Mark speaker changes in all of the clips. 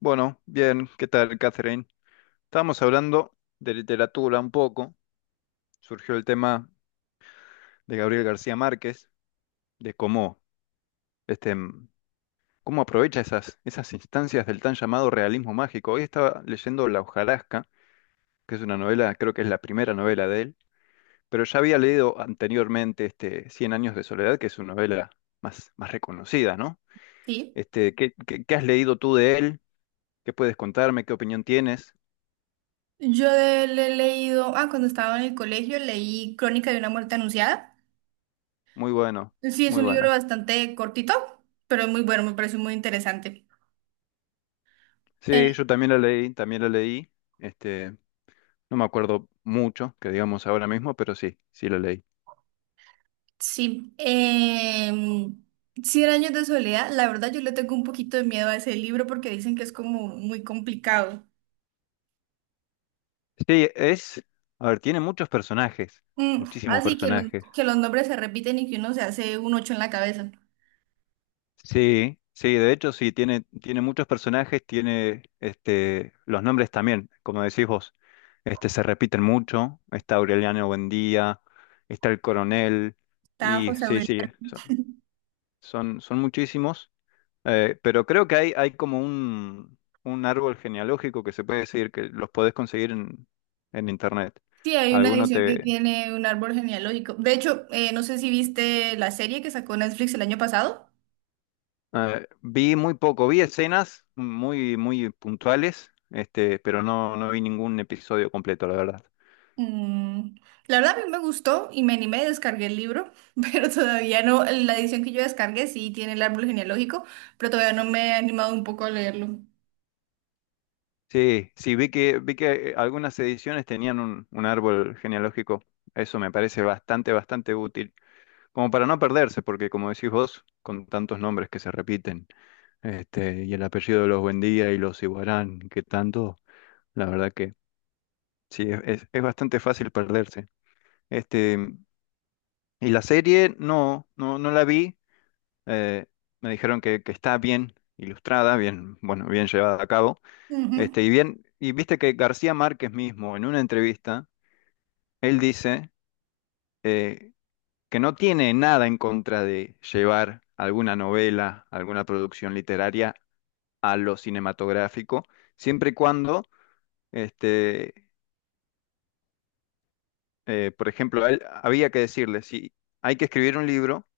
Speaker 1: Bueno, bien, ¿qué tal, Catherine? Estábamos hablando de literatura un poco. Surgió el tema de Gabriel García Márquez, de cómo, este, mm, cómo aprovecha esas instancias del tan llamado realismo mágico. Hoy estaba leyendo La hojarasca, que es una novela, creo que es la primera novela de él, pero ya había leído anteriormente Cien años de soledad, que es una novela más reconocida, ¿no?
Speaker 2: Sí.
Speaker 1: ¿ qué has leído tú de él? ¿Qué puedes contarme? ¿Qué opinión tienes?
Speaker 2: Yo de él he leído, cuando estaba en el colegio leí Crónica de una muerte anunciada.
Speaker 1: Muy bueno,
Speaker 2: Sí, es
Speaker 1: muy
Speaker 2: un libro
Speaker 1: buena.
Speaker 2: bastante cortito, pero es muy bueno, me parece muy interesante.
Speaker 1: Sí,
Speaker 2: Eh,
Speaker 1: yo también lo leí, también lo leí. Este, no me acuerdo mucho, que digamos ahora mismo, pero sí, sí lo leí.
Speaker 2: sí. Cien años de soledad, la verdad yo le tengo un poquito de miedo a ese libro porque dicen que es como muy complicado.
Speaker 1: Sí, es, a ver, tiene muchos personajes, muchísimos
Speaker 2: Así que,
Speaker 1: personajes.
Speaker 2: que los nombres se repiten y que uno se hace un ocho en la cabeza.
Speaker 1: Sí, sí, de hecho sí, tiene muchos personajes, tiene los nombres también, como decís vos, se repiten mucho. Está Aureliano Buendía, está el coronel,
Speaker 2: Está
Speaker 1: y
Speaker 2: José.
Speaker 1: sí, sí, son muchísimos. Pero creo que hay como un árbol genealógico que se puede decir que los podés conseguir en internet.
Speaker 2: Sí, hay una
Speaker 1: Alguno
Speaker 2: edición que
Speaker 1: te...
Speaker 2: tiene un árbol genealógico. De hecho, no sé si viste la serie que sacó Netflix el año pasado.
Speaker 1: vi muy poco, vi escenas muy puntuales, pero no, no vi ningún episodio completo, la verdad.
Speaker 2: Mm, la verdad a mí me gustó y me animé, descargué el libro, pero todavía no, la edición que yo descargué sí tiene el árbol genealógico, pero todavía no me he animado un poco a leerlo.
Speaker 1: Sí, sí, vi que algunas ediciones tenían un árbol genealógico. Eso me parece bastante, bastante útil. Como para no perderse, porque como decís vos, con tantos nombres que se repiten. Y el apellido de los Buendía y los Iguarán, que tanto, la verdad que sí, es bastante fácil perderse. Este, y la serie no la vi, eh, me dijeron que está bien ilustrada, bien, bueno, bien llevada a cabo,
Speaker 2: Ujú,
Speaker 1: y bien, y viste que García Márquez mismo, en una entrevista, él dice eh, que no tiene nada en contra de llevar alguna novela, alguna producción literaria a lo cinematográfico, siempre y cuando Este, por ejemplo, a él había que decirle, si hay que escribir un libro,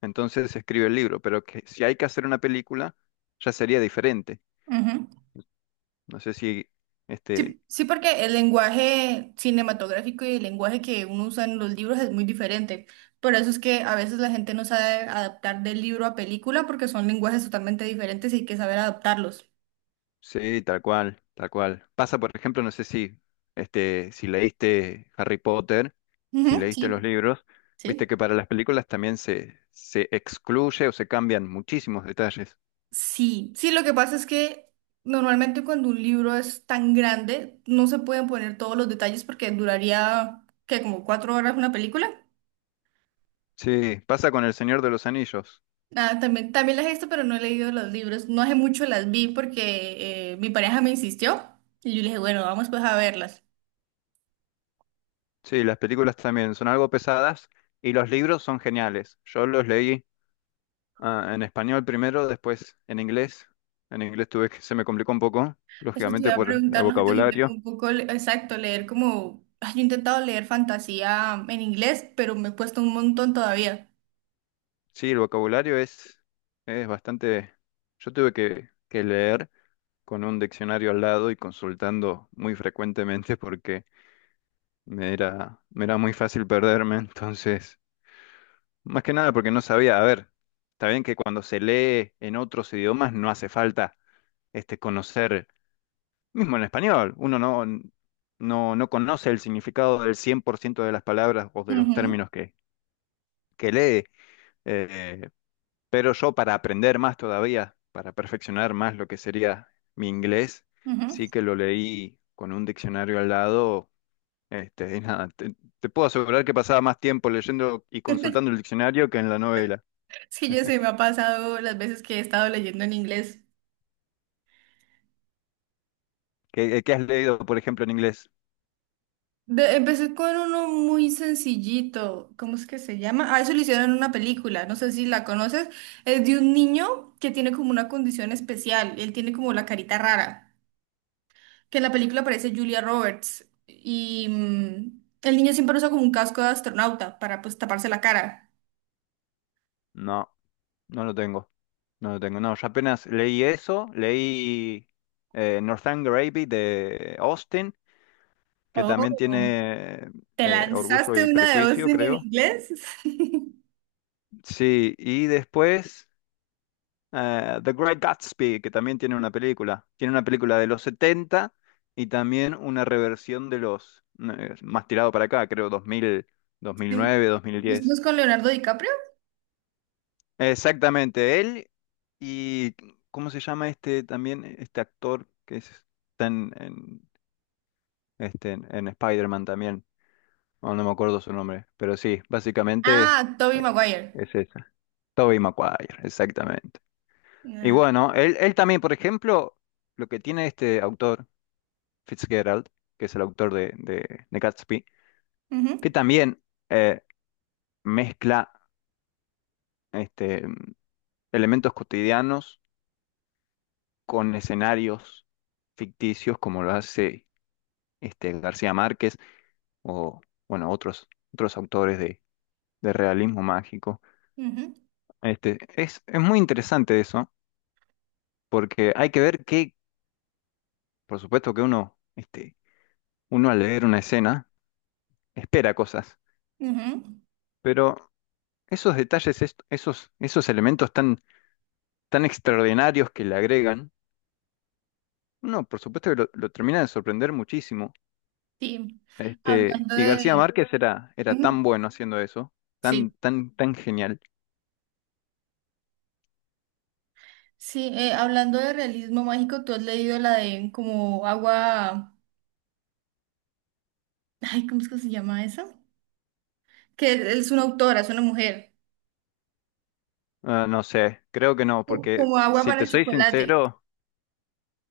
Speaker 1: entonces se escribe el libro, pero que si hay que hacer una película, ya sería diferente.
Speaker 2: ujú.
Speaker 1: No sé si, este,
Speaker 2: Sí, sí, porque el lenguaje cinematográfico y el lenguaje que uno usa en los libros es muy diferente. Por eso es que a veces la gente no sabe adaptar del libro a película porque son lenguajes totalmente diferentes y hay que saber adaptarlos.
Speaker 1: sí, tal cual, tal cual. Pasa, por ejemplo, no sé si, si leíste Harry Potter, si
Speaker 2: Ujú,
Speaker 1: leíste los
Speaker 2: sí,
Speaker 1: libros, viste
Speaker 2: sí.
Speaker 1: que para las películas también se excluye o se cambian muchísimos detalles.
Speaker 2: Sí, sí, lo que pasa es que normalmente cuando un libro es tan grande no se pueden poner todos los detalles porque duraría, que como cuatro horas una película.
Speaker 1: Sí, pasa con El Señor de los Anillos.
Speaker 2: Ah, también, también las he visto, pero no he leído los libros. No hace mucho las vi porque mi pareja me insistió y yo le dije, bueno, vamos pues a verlas.
Speaker 1: Sí, las películas también son algo pesadas y los libros son geniales. Yo los leí en español primero, después en inglés. En inglés tuve que se me complicó un poco,
Speaker 2: Eso te
Speaker 1: lógicamente
Speaker 2: iba a
Speaker 1: por el
Speaker 2: preguntar, no sé, te interrumpo
Speaker 1: vocabulario.
Speaker 2: un poco, exacto, leer como... Yo he intentado leer fantasía en inglés, pero me he puesto un montón todavía.
Speaker 1: Sí, el vocabulario es bastante... Yo tuve que leer con un diccionario al lado y consultando muy frecuentemente porque me era muy fácil perderme. Entonces, más que nada porque no sabía, a ver, está bien que cuando se lee en otros idiomas no hace falta conocer, mismo en español, uno no, no, no conoce el significado del 100% de las palabras o de los
Speaker 2: Ujú,
Speaker 1: términos que lee, eh, pero yo para aprender más todavía, para perfeccionar más lo que sería mi inglés,
Speaker 2: ujú.
Speaker 1: sí que lo leí con un diccionario al lado, y nada, te puedo asegurar que pasaba más tiempo leyendo y consultando el diccionario que en la novela.
Speaker 2: Es que yo se me ha pasado las veces que he estado leyendo en inglés.
Speaker 1: ¿Qué, has leído, por ejemplo, en inglés?
Speaker 2: Empecé con uno muy sencillito, ¿cómo es que se llama? Ah, eso lo hicieron en una película, no sé si la conoces, es de un niño que tiene como una condición especial, él tiene como la carita rara, que en la película aparece Julia Roberts y mm, el niño siempre usa como un casco de astronauta para pues taparse la cara.
Speaker 1: No. No lo tengo. No lo tengo. No, yo apenas leí eso, leí Northanger Abbey de Austin, que también
Speaker 2: Oh,
Speaker 1: tiene
Speaker 2: ¿te
Speaker 1: Orgullo
Speaker 2: lanzaste
Speaker 1: y
Speaker 2: una de
Speaker 1: Prejuicio,
Speaker 2: Austin en
Speaker 1: creo.
Speaker 2: inglés?
Speaker 1: Sí, y después The Great Gatsby, que también tiene una película. Tiene una película de los 70 y también una reversión de los, más tirado para acá, creo, dos mil dos mil
Speaker 2: Sí.
Speaker 1: nueve dos mil
Speaker 2: ¿Pues no
Speaker 1: diez
Speaker 2: es con Leonardo DiCaprio?
Speaker 1: Exactamente, él y ¿cómo se llama este también? Este actor que es- está en Spider-Man también. No, no me acuerdo su nombre, pero sí, básicamente
Speaker 2: Ah, Tobey
Speaker 1: eh,
Speaker 2: Maguire.
Speaker 1: es esa. Tobey Maguire, exactamente. Y
Speaker 2: Ah,
Speaker 1: bueno, él también, por ejemplo, lo que tiene este autor, Fitzgerald, que es el autor de Gatsby, que
Speaker 2: ujú,
Speaker 1: también eh, mezcla este, elementos cotidianos con escenarios ficticios como lo hace García Márquez o bueno, otros autores de realismo mágico.
Speaker 2: ujú,
Speaker 1: Es muy interesante eso, porque hay que ver que, por supuesto que uno, uno al leer una escena espera cosas,
Speaker 2: ujú.
Speaker 1: pero esos detalles, esos elementos tan extraordinarios que le agregan, uno por supuesto que lo termina de sorprender muchísimo.
Speaker 2: Sí, hablando
Speaker 1: Y García
Speaker 2: de...
Speaker 1: Márquez era tan
Speaker 2: Ujú,
Speaker 1: bueno haciendo eso,
Speaker 2: sí,
Speaker 1: tan genial.
Speaker 2: sí, hablando de realismo mágico, ¿tú has leído la de como agua... ay, ¿cómo es que se llama esa? Que es una autora, es una mujer.
Speaker 1: Ah, no sé, creo que no, porque
Speaker 2: Como agua
Speaker 1: si
Speaker 2: para
Speaker 1: te
Speaker 2: el
Speaker 1: soy
Speaker 2: chocolate.
Speaker 1: sincero,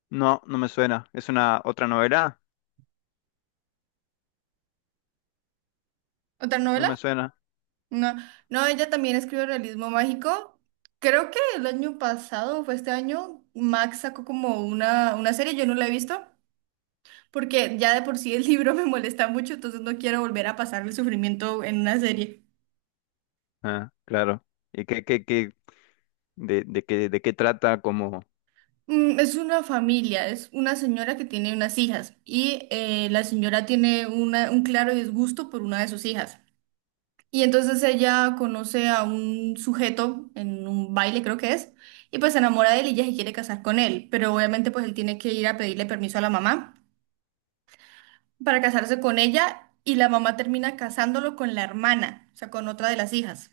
Speaker 1: no, no me suena. ¿Es una otra novela?
Speaker 2: ¿Otra
Speaker 1: No me
Speaker 2: novela?
Speaker 1: suena.
Speaker 2: No, no, ella también escribe realismo mágico. Creo que el año pasado, fue este año, Max sacó como una serie, yo no la he visto, porque ya de por sí el libro me molesta mucho, entonces no quiero volver a pasar el sufrimiento en una serie.
Speaker 1: Ah, claro. ¿Y qué, qué, qué, de qué trata como?
Speaker 2: Mm, es una familia, es una señora que tiene unas hijas y la señora tiene un claro disgusto por una de sus hijas. Y entonces ella conoce a un sujeto en un baile, creo que es, y pues se enamora de él y ella se quiere casar con él, pero obviamente pues él tiene que ir a pedirle permiso a la mamá para casarse con ella y la mamá termina casándolo con la hermana, o sea, con otra de las hijas.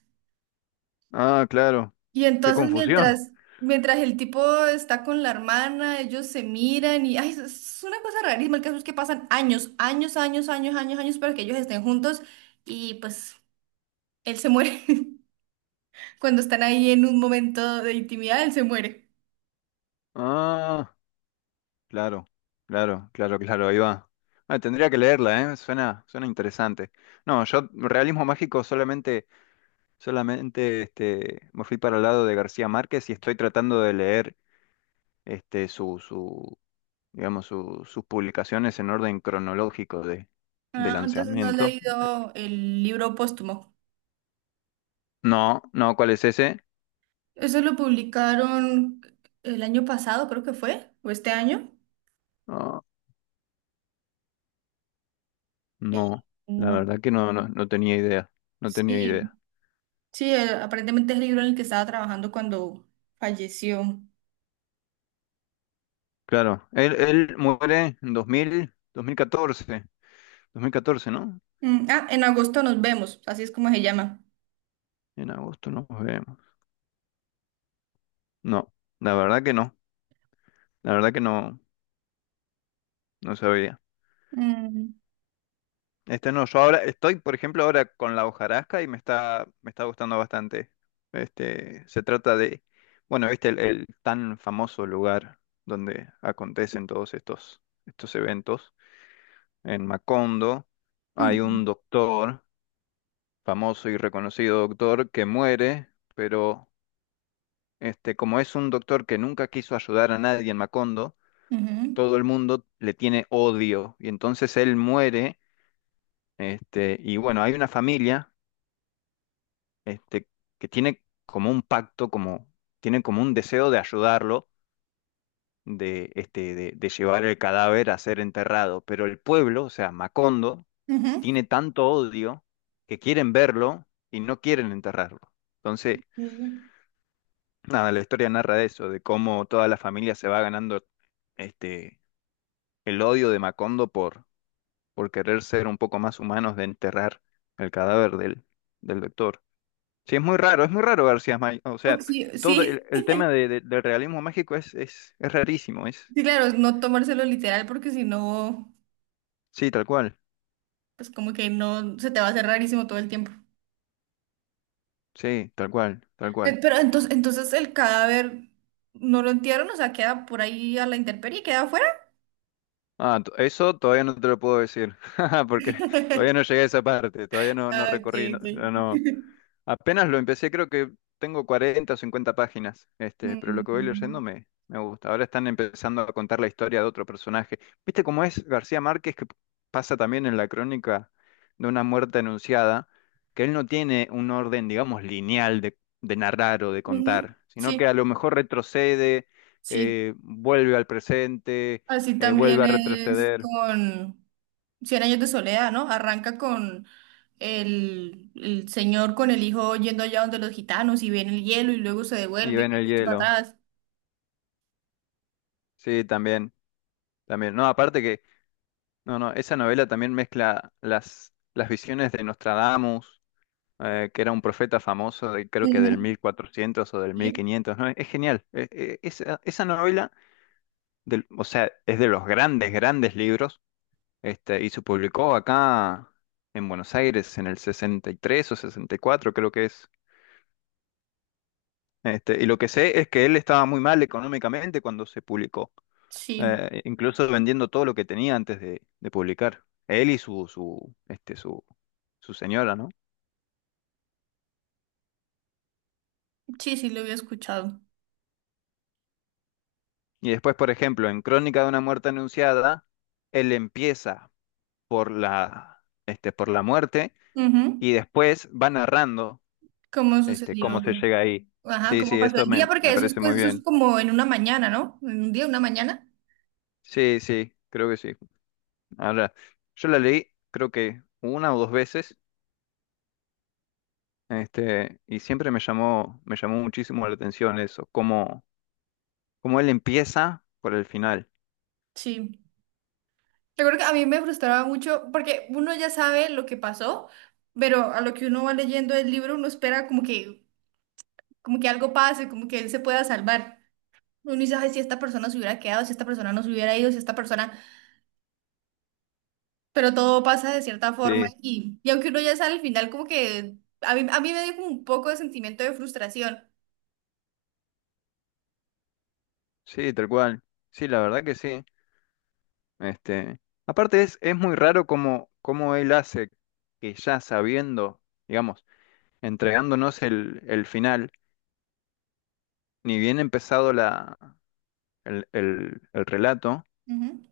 Speaker 1: Ah, claro.
Speaker 2: Y
Speaker 1: Qué
Speaker 2: entonces
Speaker 1: confusión.
Speaker 2: mientras, mientras el tipo está con la hermana, ellos se miran y ay, es una cosa rarísima. El caso es que pasan años, años, años, años, años, años para que ellos estén juntos y pues él se muere. Cuando están ahí en un momento de intimidad, él se muere.
Speaker 1: Ah, claro, claro, ahí va. Ah, tendría que leerla, ¿eh? Suena, suena interesante. No, yo realismo mágico solamente solamente me fui para el lado de García Márquez y estoy tratando de leer este, su, su, digamos, sus publicaciones en orden cronológico de
Speaker 2: Ah, entonces no he
Speaker 1: lanzamiento.
Speaker 2: leído el libro póstumo.
Speaker 1: No, no, ¿cuál es ese?
Speaker 2: Eso lo publicaron el año pasado, creo que fue, o este año.
Speaker 1: No,
Speaker 2: Eh,
Speaker 1: no, la
Speaker 2: no.
Speaker 1: verdad que no, no tenía idea, no tenía
Speaker 2: Sí,
Speaker 1: idea.
Speaker 2: sí, aparentemente es el libro en el que estaba trabajando cuando falleció.
Speaker 1: Claro, él muere en dos mil, 2014, dos mil catorce, ¿no?
Speaker 2: Mm, ah, en agosto nos vemos, así es como se llama.
Speaker 1: En agosto nos vemos. No, la verdad que no, la verdad que no, no sabía.
Speaker 2: Mm,
Speaker 1: Este no, yo ahora estoy, por ejemplo, ahora con la hojarasca y me está gustando bastante. Se trata de, bueno, viste el tan famoso lugar donde acontecen estos eventos. En Macondo hay un
Speaker 2: ujú,
Speaker 1: doctor, famoso y reconocido doctor, que muere, pero como es un doctor que nunca quiso ayudar a nadie en Macondo,
Speaker 2: ujú,
Speaker 1: todo el mundo le tiene odio. Y entonces él muere, y bueno, hay una familia este, que tiene como un pacto, como, tiene como un deseo de ayudarlo, de llevar el cadáver a ser enterrado. Pero el pueblo, o sea, Macondo,
Speaker 2: ujú.
Speaker 1: tiene tanto odio que quieren verlo y no quieren enterrarlo. Entonces,
Speaker 2: Sí.
Speaker 1: nada, la historia narra de eso, de cómo toda la familia se va ganando este, el odio de Macondo por querer ser un poco más humanos de enterrar el cadáver del doctor. Sí, es muy raro García Márquez. O
Speaker 2: O
Speaker 1: sea,
Speaker 2: sí,
Speaker 1: todo
Speaker 2: sí,
Speaker 1: el tema del realismo mágico es rarísimo, es.
Speaker 2: sí, claro, no tomárselo literal porque si no,
Speaker 1: Sí, tal cual.
Speaker 2: pues como que no, se te va a hacer rarísimo todo el tiempo.
Speaker 1: Sí, tal cual, tal cual.
Speaker 2: Pero entonces, entonces el cadáver no lo entierran, o sea, queda por ahí a la intemperie, queda afuera.
Speaker 1: Ah, eso todavía no te lo puedo decir, porque todavía no llegué a esa parte, todavía no, no
Speaker 2: Ah, ok,
Speaker 1: recorrí, no,
Speaker 2: ok.
Speaker 1: no. Apenas lo empecé, creo que tengo 40 o 50 páginas, pero lo que voy leyendo
Speaker 2: Mm,
Speaker 1: me gusta. Ahora están empezando a contar la historia de otro personaje. ¿Viste cómo es García Márquez, que pasa también en la crónica de una muerte anunciada, que él no tiene un orden, digamos, lineal de narrar o de
Speaker 2: ujú,
Speaker 1: contar, sino que a
Speaker 2: sí,
Speaker 1: lo mejor retrocede,
Speaker 2: sí.
Speaker 1: vuelve al presente,
Speaker 2: Así también
Speaker 1: vuelve a
Speaker 2: es
Speaker 1: retroceder
Speaker 2: con... Cien años de soledad, ¿no? Arranca con el señor con el hijo yendo allá donde los gitanos y ven el hielo y luego se
Speaker 1: y
Speaker 2: devuelve
Speaker 1: ve en
Speaker 2: y
Speaker 1: el
Speaker 2: vuelve para
Speaker 1: hielo.
Speaker 2: atrás.
Speaker 1: Sí, también, también. No, aparte que... No, no, esa novela también mezcla las visiones de Nostradamus, que era un profeta famoso, de, creo que del
Speaker 2: Ujú.
Speaker 1: 1400 o del
Speaker 2: Sí,
Speaker 1: 1500, ¿no? Es genial. Esa novela, o sea, es de los grandes, grandes libros, y se publicó acá en Buenos Aires en el 63 o 64, creo que es. Y lo que sé es que él estaba muy mal económicamente cuando se publicó.
Speaker 2: sí,
Speaker 1: Incluso vendiendo todo lo que tenía antes de publicar. Él y su señora, ¿no?
Speaker 2: sí, sí, lo había escuchado.
Speaker 1: Y después, por ejemplo, en Crónica de una muerte anunciada, él empieza por la, por la muerte
Speaker 2: Ujú.
Speaker 1: y después va narrando,
Speaker 2: ¿Cómo sucedió?
Speaker 1: cómo se llega ahí.
Speaker 2: Ajá,
Speaker 1: Sí,
Speaker 2: ¿cómo
Speaker 1: sí,
Speaker 2: pasó
Speaker 1: eso
Speaker 2: el día? Porque
Speaker 1: me
Speaker 2: eso es,
Speaker 1: parece muy
Speaker 2: pues, eso es
Speaker 1: bien.
Speaker 2: como en una mañana, ¿no? En un día, una mañana.
Speaker 1: Sí, sí, creo que sí. Ahora, yo la leí, creo que una o dos veces, y siempre me llamó muchísimo la atención eso, cómo como él empieza por el final.
Speaker 2: Sí. Recuerdo que a mí me frustraba mucho porque uno ya sabe lo que pasó, pero a lo que uno va leyendo el libro uno espera como que algo pase, como que él se pueda salvar. Uno dice, "Ay, si esta persona se hubiera quedado, si esta persona no se hubiera ido, si esta persona, pero todo pasa de cierta forma
Speaker 1: Sí,
Speaker 2: y aunque uno ya sale al final, como que a mí me dio como un poco de sentimiento de frustración.
Speaker 1: sí, tal cual. Sí, la verdad que sí. Este, Aparte es muy raro cómo, cómo él hace que ya sabiendo, digamos, entregándonos el final, ni bien empezado el relato,
Speaker 2: Ujú.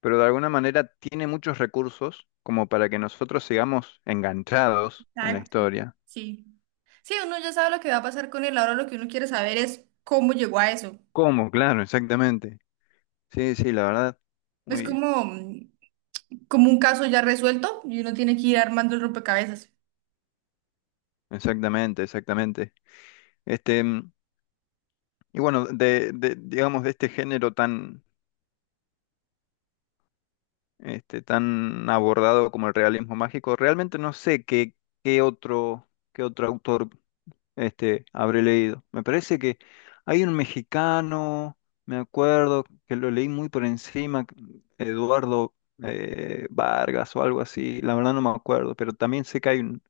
Speaker 1: pero de alguna manera tiene muchos recursos como para que nosotros sigamos enganchados en la
Speaker 2: Exacto.
Speaker 1: historia.
Speaker 2: Sí. Sí, uno ya sabe lo que va a pasar con él, ahora lo que uno quiere saber es cómo llegó a eso.
Speaker 1: ¿Cómo? Claro, exactamente. Sí, sí, la verdad.
Speaker 2: Es
Speaker 1: Muy,
Speaker 2: como, mm, como un caso ya resuelto y uno tiene que ir armando el rompecabezas.
Speaker 1: exactamente, exactamente. Este, Y bueno, digamos, de este género tan, tan abordado como el realismo mágico, realmente no sé qué, qué otro, qué otro autor habré leído. Me parece que hay un mexicano, me acuerdo, que lo leí muy por encima, Eduardo Vargas o algo así, la verdad no me acuerdo, pero también sé que hay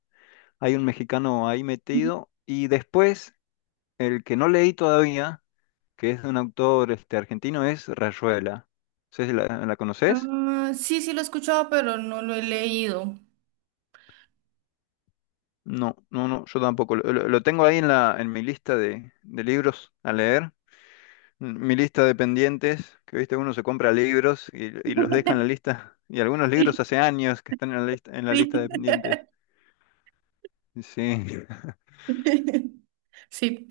Speaker 1: hay un mexicano ahí
Speaker 2: Ujú.
Speaker 1: metido. Y después, el que no leí todavía que es de un autor argentino, es Rayuela. ¿Sí la conoces?
Speaker 2: Ah, sí, sí lo he escuchado, pero no lo he leído.
Speaker 1: No, no, no, yo tampoco. Lo tengo ahí en mi lista de libros a leer. Mi lista de pendientes, que viste, uno se compra libros y los deja en la lista. Y algunos libros
Speaker 2: Sí,
Speaker 1: hace años que están en la lista
Speaker 2: sí.
Speaker 1: de pendientes. Sí.
Speaker 2: Sí,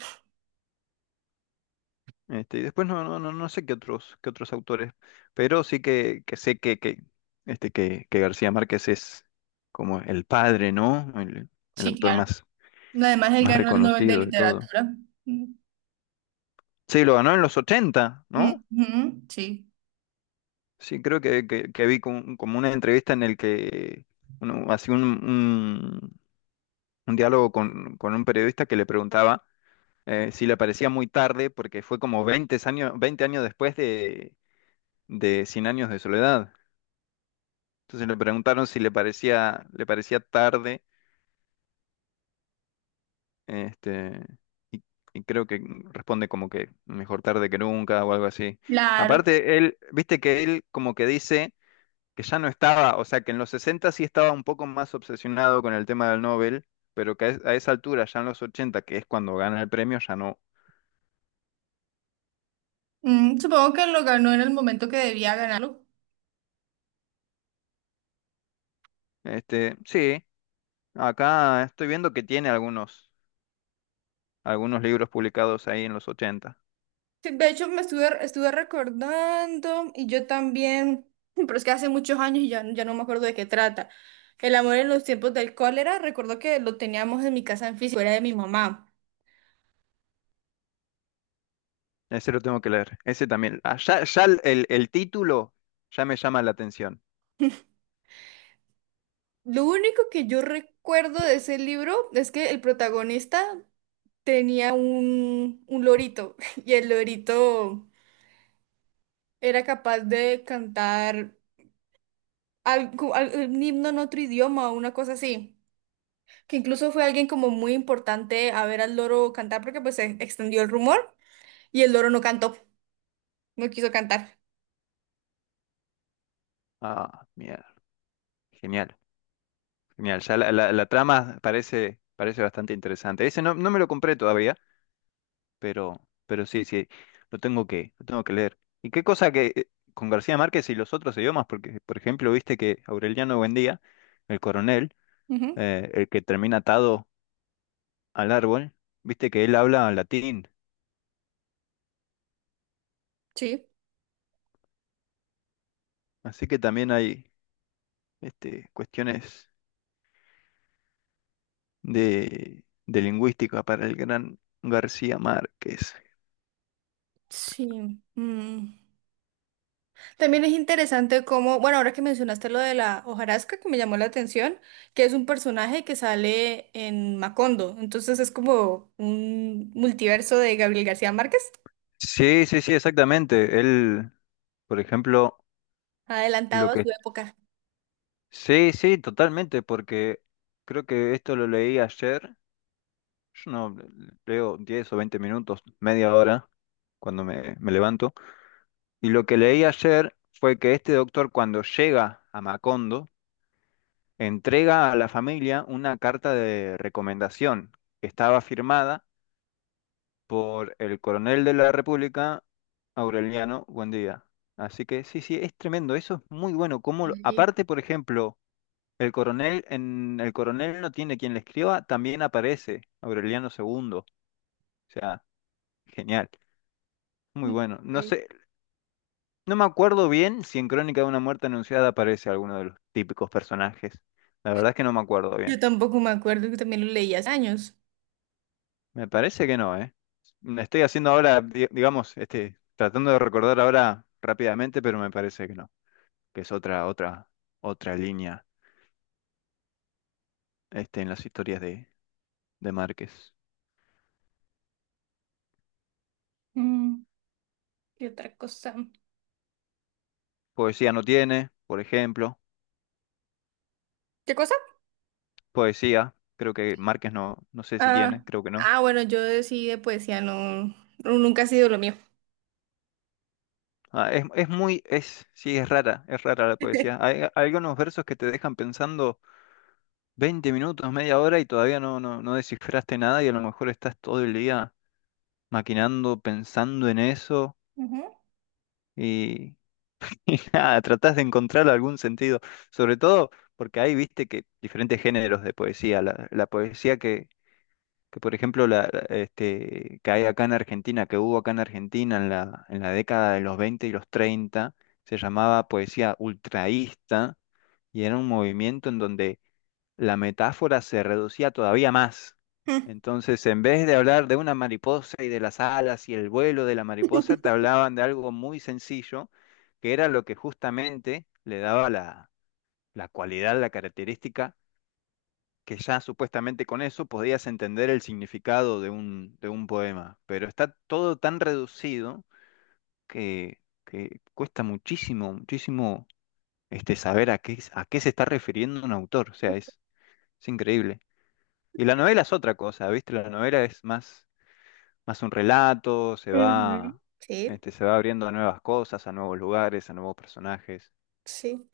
Speaker 1: Y después no sé qué otros autores, pero sí que sé que García Márquez es como el padre, ¿no? El
Speaker 2: sí,
Speaker 1: autor
Speaker 2: claro.
Speaker 1: más
Speaker 2: Además, él
Speaker 1: más
Speaker 2: ganó el Nobel de
Speaker 1: reconocido y todo.
Speaker 2: Literatura. Mm,
Speaker 1: Sí, lo ganó en los 80, ¿no?
Speaker 2: ujú, sí.
Speaker 1: Sí, creo que vi como una entrevista en el que uno hacía un diálogo con un periodista que le preguntaba si le parecía muy tarde porque fue como veinte años después de Cien años de soledad. Entonces le preguntaron si le parecía tarde, este, y, y creo que responde como que mejor tarde que nunca o algo así.
Speaker 2: Claro.
Speaker 1: Aparte, él, viste que él como que dice que ya no estaba, o sea, que en los 60 sí estaba un poco más obsesionado con el tema del Nobel, pero que a esa altura, ya en los 80, que es cuando gana el premio, ya no.
Speaker 2: Mm, supongo que lo ganó en el momento que debía ganarlo.
Speaker 1: Sí, acá estoy viendo que tiene algunos libros publicados ahí en los 80.
Speaker 2: Sí, de hecho, me estuve, estuve recordando y yo también, pero es que hace muchos años y ya, ya no me acuerdo de qué trata. El amor en los tiempos del cólera, recuerdo que lo teníamos en mi casa en físico, era de mi mamá.
Speaker 1: Ese lo tengo que leer. Ese también. Ah, ya ya el título ya me llama la atención.
Speaker 2: Lo único que yo recuerdo de ese libro es que el protagonista tenía un lorito y el lorito... era capaz de cantar un himno en otro idioma o una cosa así. Que incluso fue alguien como muy importante a ver al loro cantar porque pues se extendió el rumor y el loro no cantó, no quiso cantar.
Speaker 1: Ah, mierda. Genial, genial. Ya la trama parece bastante interesante. Ese no, no me lo compré todavía, pero, pero sí, sí, lo tengo que leer. Y qué cosa que con García Márquez y los otros idiomas, porque, por ejemplo, viste que Aureliano Buendía, el coronel,
Speaker 2: Ujú,
Speaker 1: el que termina atado al árbol, viste que él habla latín.
Speaker 2: sí.
Speaker 1: Así que también hay cuestiones de lingüística para el gran García Márquez.
Speaker 2: Sí. Mm. También es interesante cómo, bueno, ahora que mencionaste lo de la hojarasca que me llamó la atención, que es un personaje que sale en Macondo, entonces es como un multiverso de Gabriel García Márquez,
Speaker 1: Sí, sí, sí, exactamente. Él, por ejemplo, lo
Speaker 2: adelantado a su
Speaker 1: que...
Speaker 2: época.
Speaker 1: Sí, sí, totalmente, porque creo que esto lo leí ayer. Yo no leo 10 o 20 minutos, media hora, cuando me levanto. Y lo que leí ayer fue que este doctor, cuando llega a Macondo, entrega a la familia una carta de recomendación que estaba firmada por el coronel de la República, Aureliano Buendía. Así que sí, sí, es tremendo, eso es muy bueno. Como, aparte, por ejemplo, el coronel, en el coronel no tiene quien le escriba, también aparece Aureliano segundo. O sea, genial. Muy bueno. No
Speaker 2: Ok.
Speaker 1: sé, no me acuerdo bien si en Crónica de una muerte anunciada aparece alguno de los típicos personajes. La verdad es que no me acuerdo bien.
Speaker 2: Yo tampoco me acuerdo que también lo leí hace años.
Speaker 1: Me parece que no, ¿eh? Me estoy haciendo ahora, digamos, tratando de recordar ahora rápidamente, pero me parece que no, que es otra línea, en las historias de Márquez.
Speaker 2: Mm, ¿qué otra cosa?
Speaker 1: Poesía no tiene, por ejemplo.
Speaker 2: ¿Qué cosa?
Speaker 1: Poesía, creo que Márquez no, no sé si tiene,
Speaker 2: Ah,
Speaker 1: creo que no.
Speaker 2: ah, bueno, yo sí de poesía no, nunca ha sido lo mío.
Speaker 1: Ah, sí, es rara la poesía. Hay, hay algunos versos que te dejan pensando 20 minutos, media hora y todavía no, no, no descifraste nada y a lo mejor estás todo el día maquinando, pensando en eso
Speaker 2: Ujú.
Speaker 1: y, y nada, tratás de encontrar algún sentido. Sobre todo porque ahí viste que diferentes géneros de poesía, la poesía que por ejemplo que hay acá en Argentina, que hubo acá en Argentina en la década de los 20 y los 30, se llamaba poesía ultraísta y era un movimiento en donde la metáfora se reducía todavía más. Entonces, en vez de hablar de una mariposa y de las alas y el vuelo de la mariposa, te hablaban de algo muy sencillo, que era lo que justamente le daba la, la cualidad, la característica que ya supuestamente con eso podías entender el significado de un poema, pero está todo tan reducido que cuesta muchísimo, muchísimo, saber a qué se está refiriendo un autor, o sea, es increíble. Y la novela es otra cosa, ¿viste? La novela es más un relato, se
Speaker 2: Ujú.
Speaker 1: va,
Speaker 2: Sí,
Speaker 1: este, se va abriendo a nuevas cosas, a nuevos lugares, a nuevos personajes.
Speaker 2: sí.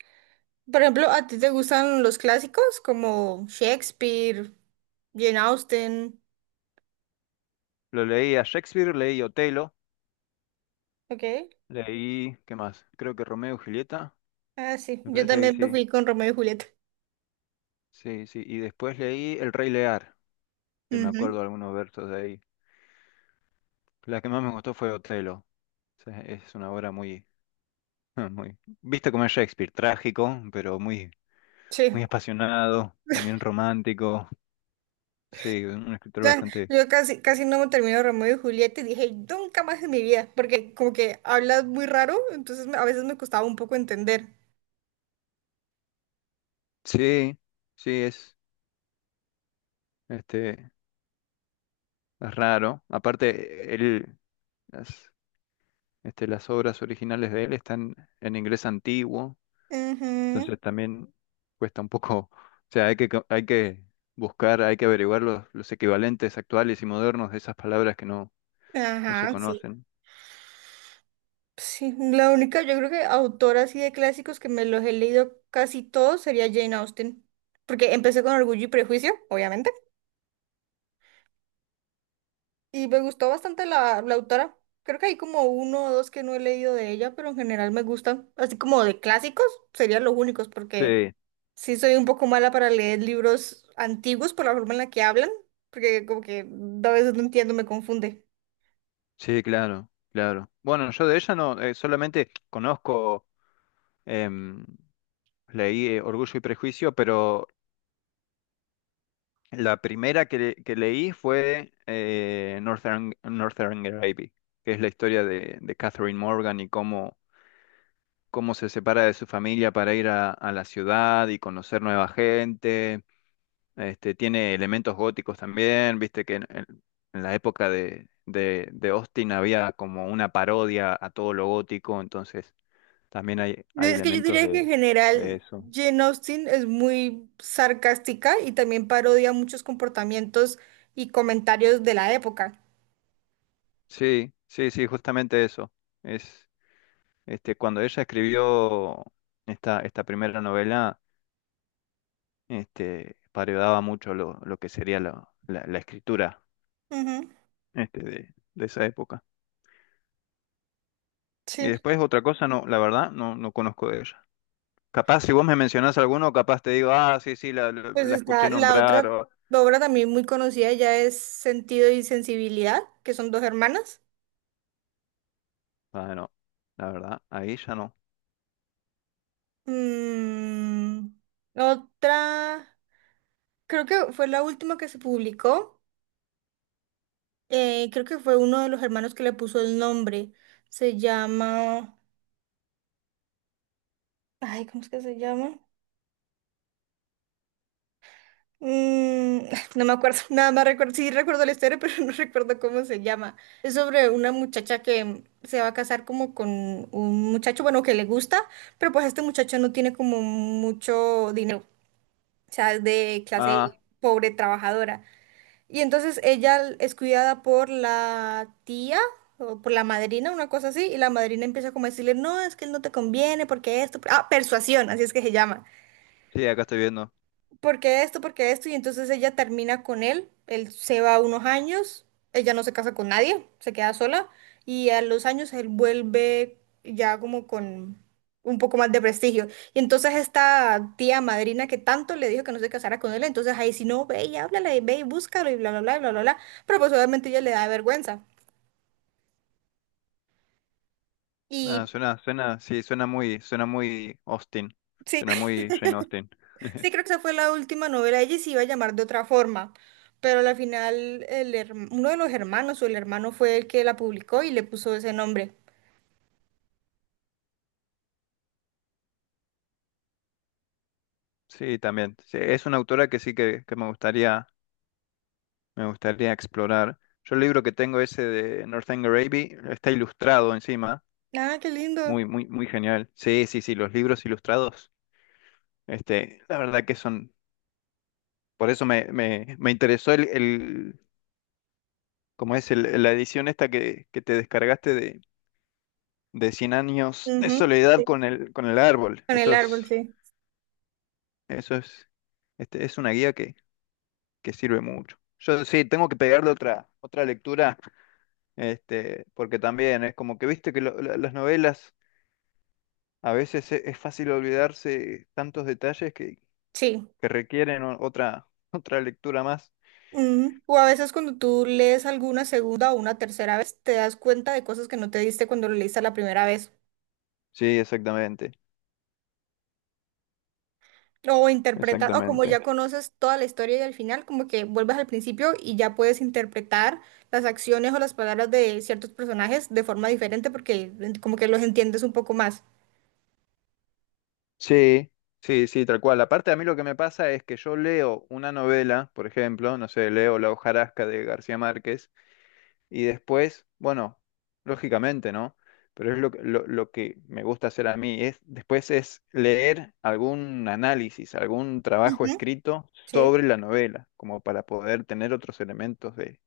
Speaker 2: Por ejemplo, ¿a ti te gustan los clásicos como Shakespeare, Jane Austen?
Speaker 1: Lo leí a Shakespeare, leí Otelo,
Speaker 2: Ok.
Speaker 1: leí, ¿qué más? Creo que Romeo y Julieta,
Speaker 2: Ah, sí.
Speaker 1: me
Speaker 2: Yo
Speaker 1: parece
Speaker 2: también
Speaker 1: que
Speaker 2: me
Speaker 1: sí.
Speaker 2: fui con Romeo y Julieta.
Speaker 1: Sí, sí, y después leí El Rey Lear, que me acuerdo
Speaker 2: Ujú.
Speaker 1: algunos versos de ahí. La que más me gustó fue Otelo. O sea, es una obra muy, muy, viste como es Shakespeare, trágico, pero muy,
Speaker 2: Sí.
Speaker 1: muy apasionado, también romántico. Sí, un escritor
Speaker 2: Sea,
Speaker 1: bastante.
Speaker 2: yo casi, casi no me termino Romeo y Julieta y dije, nunca más en mi vida, porque como que hablas muy raro, entonces a veces me costaba un poco entender.
Speaker 1: Sí, sí, este, es raro. Aparte, él, las, las obras originales de él están en inglés antiguo.
Speaker 2: Ujú,
Speaker 1: Entonces también cuesta un poco, o sea, hay que buscar, hay que averiguar los equivalentes actuales y modernos de esas palabras que no, no se
Speaker 2: ajá, sí.
Speaker 1: conocen.
Speaker 2: Sí, la única, yo creo que autora así de clásicos que me los he leído casi todos sería Jane Austen, porque empecé con Orgullo y Prejuicio, obviamente, y me gustó bastante la, la autora. Creo que hay como uno o dos que no he leído de ella, pero en general me gustan. Así como de clásicos, serían los únicos, porque...
Speaker 1: Sí.
Speaker 2: sí, soy un poco mala para leer libros antiguos por la forma en la que hablan, porque como que a veces no entiendo, me confunde.
Speaker 1: Sí, claro, claro. Bueno, yo de ella no, solamente conozco, em, leí Orgullo y Prejuicio, pero la primera que leí fue Northern Abbey, que es la historia de Catherine Morgan y cómo se separa de su familia para ir a la ciudad y conocer nueva gente. Tiene elementos góticos también, viste que en la época de Austin había como una parodia a todo lo gótico, entonces también hay
Speaker 2: Es que yo
Speaker 1: elementos
Speaker 2: diría que en
Speaker 1: de
Speaker 2: general
Speaker 1: eso.
Speaker 2: Jane Austen es muy sarcástica y también parodia muchos comportamientos y comentarios de la época.
Speaker 1: Sí, sí, sí, justamente eso. Es, Cuando ella escribió esta primera novela, parodiaba mucho lo que sería la escritura,
Speaker 2: Ujú,
Speaker 1: de esa época.
Speaker 2: sí,
Speaker 1: Y después otra cosa, no, la verdad, no, no conozco de ella. Capaz si vos me mencionás alguno, capaz te digo, ah, sí, sí, la, la,
Speaker 2: pues
Speaker 1: la
Speaker 2: está
Speaker 1: escuché
Speaker 2: la
Speaker 1: nombrar
Speaker 2: otra
Speaker 1: o...
Speaker 2: obra también muy conocida ya es Sentido y Sensibilidad, que son dos hermanas.
Speaker 1: Ah, no, la verdad, ahí ya no.
Speaker 2: Mm, otra, creo que fue la última que se publicó. Creo que fue uno de los hermanos que le puso el nombre. Se llama. Ay, ¿cómo es que se llama? Mm, no me acuerdo, nada más recuerdo. Sí, recuerdo la historia, pero no recuerdo cómo se llama. Es sobre una muchacha que se va a casar como con un muchacho, bueno, que le gusta, pero pues este muchacho no tiene como mucho dinero. O sea, es de clase
Speaker 1: Ah,
Speaker 2: pobre trabajadora. Y entonces ella es cuidada por la tía o por la madrina, una cosa así, y la madrina empieza como a decirle, no, es que él no te conviene porque esto, ah, persuasión, así es que se llama.
Speaker 1: sí, acá estoy viendo.
Speaker 2: ¿Por qué esto? ¿Por qué esto? Y entonces ella termina con él, él se va unos años, ella no se casa con nadie, se queda sola y a los años él vuelve ya como con un poco más de prestigio. Y entonces esta tía madrina que tanto le dijo que no se casara con él, entonces ahí si no, ve y háblale, ve y búscalo y bla, bla, bla, bla, bla, bla. Pero pues obviamente ella le da vergüenza.
Speaker 1: Ah,
Speaker 2: Y
Speaker 1: suena, sí, suena muy Austin,
Speaker 2: sí,
Speaker 1: suena muy Jane Austen.
Speaker 2: sí, creo que esa fue la última novela. Ella se iba a llamar de otra forma, pero al final el uno de los hermanos o el hermano fue el que la publicó y le puso ese nombre.
Speaker 1: Sí, también. Sí, es una autora que sí que me gustaría explorar. Yo el libro que tengo ese de Northanger Abbey está ilustrado encima,
Speaker 2: Ah, qué lindo.
Speaker 1: muy, muy, muy genial. Sí, sí, sí, los libros ilustrados. La verdad que son, por eso me interesó el, ¿cómo es? La edición esta que te descargaste de Cien años de
Speaker 2: Ujú,
Speaker 1: soledad
Speaker 2: sí,
Speaker 1: con el árbol.
Speaker 2: con el
Speaker 1: Eso es,
Speaker 2: árbol, sí.
Speaker 1: eso es, es una guía que sirve mucho. Yo sí, tengo que pegarle otra lectura, porque también es como que viste que las novelas a veces es, fácil olvidarse tantos detalles
Speaker 2: Sí.
Speaker 1: que requieren otra lectura más.
Speaker 2: Ujú. O a veces cuando tú lees alguna segunda o una tercera vez, te das cuenta de cosas que no te diste cuando lo leíste la primera vez.
Speaker 1: Sí, exactamente,
Speaker 2: O interpretar, o como ya
Speaker 1: exactamente.
Speaker 2: conoces toda la historia y al final, como que vuelves al principio y ya puedes interpretar las acciones o las palabras de ciertos personajes de forma diferente porque como que los entiendes un poco más.
Speaker 1: Sí, sí, sí, tal cual. Aparte, a mí lo que me pasa es que yo leo una novela, por ejemplo, no sé, leo La hojarasca de García Márquez, y después, bueno, lógicamente, ¿no? Pero es lo que me gusta hacer a mí, es después es leer algún análisis, algún trabajo
Speaker 2: Ujú,
Speaker 1: escrito
Speaker 2: sí.
Speaker 1: sobre la novela, como para poder tener otros elementos de,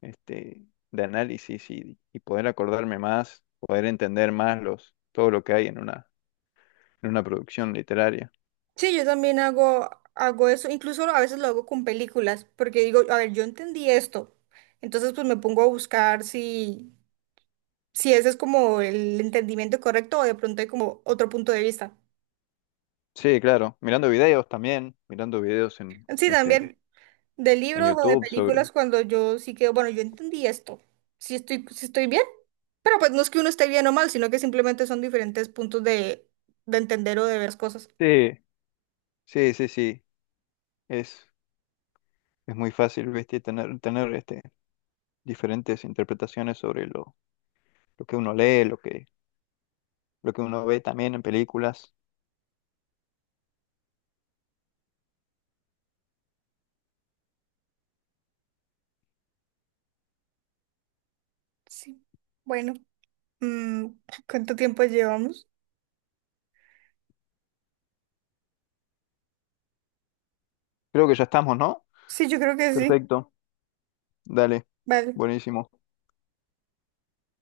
Speaker 1: de análisis y poder acordarme más, poder entender más todo lo que hay en una producción literaria.
Speaker 2: Sí, yo también hago, hago eso, incluso a veces lo hago con películas, porque digo, a ver, yo entendí esto. Entonces, pues me pongo a buscar si, si ese es como el entendimiento correcto o de pronto hay como otro punto de vista.
Speaker 1: Sí, claro. Mirando videos también, mirando videos en
Speaker 2: Sí,
Speaker 1: este
Speaker 2: también. De
Speaker 1: en
Speaker 2: libros o de
Speaker 1: YouTube sobre.
Speaker 2: películas cuando yo sí que, bueno, yo entendí esto. Si estoy, si estoy bien. Pero pues no es que uno esté bien o mal, sino que simplemente son diferentes puntos de entender o de ver las cosas.
Speaker 1: Sí, sí, sí, sí. Es, es muy fácil, ¿viste? Tener diferentes interpretaciones sobre lo que uno lee, lo que uno ve también en películas.
Speaker 2: Sí. Bueno, mm, ¿cuánto tiempo llevamos?
Speaker 1: Creo que ya estamos, ¿no?
Speaker 2: Sí, yo creo que sí.
Speaker 1: Perfecto. Dale.
Speaker 2: Vale.
Speaker 1: Buenísimo.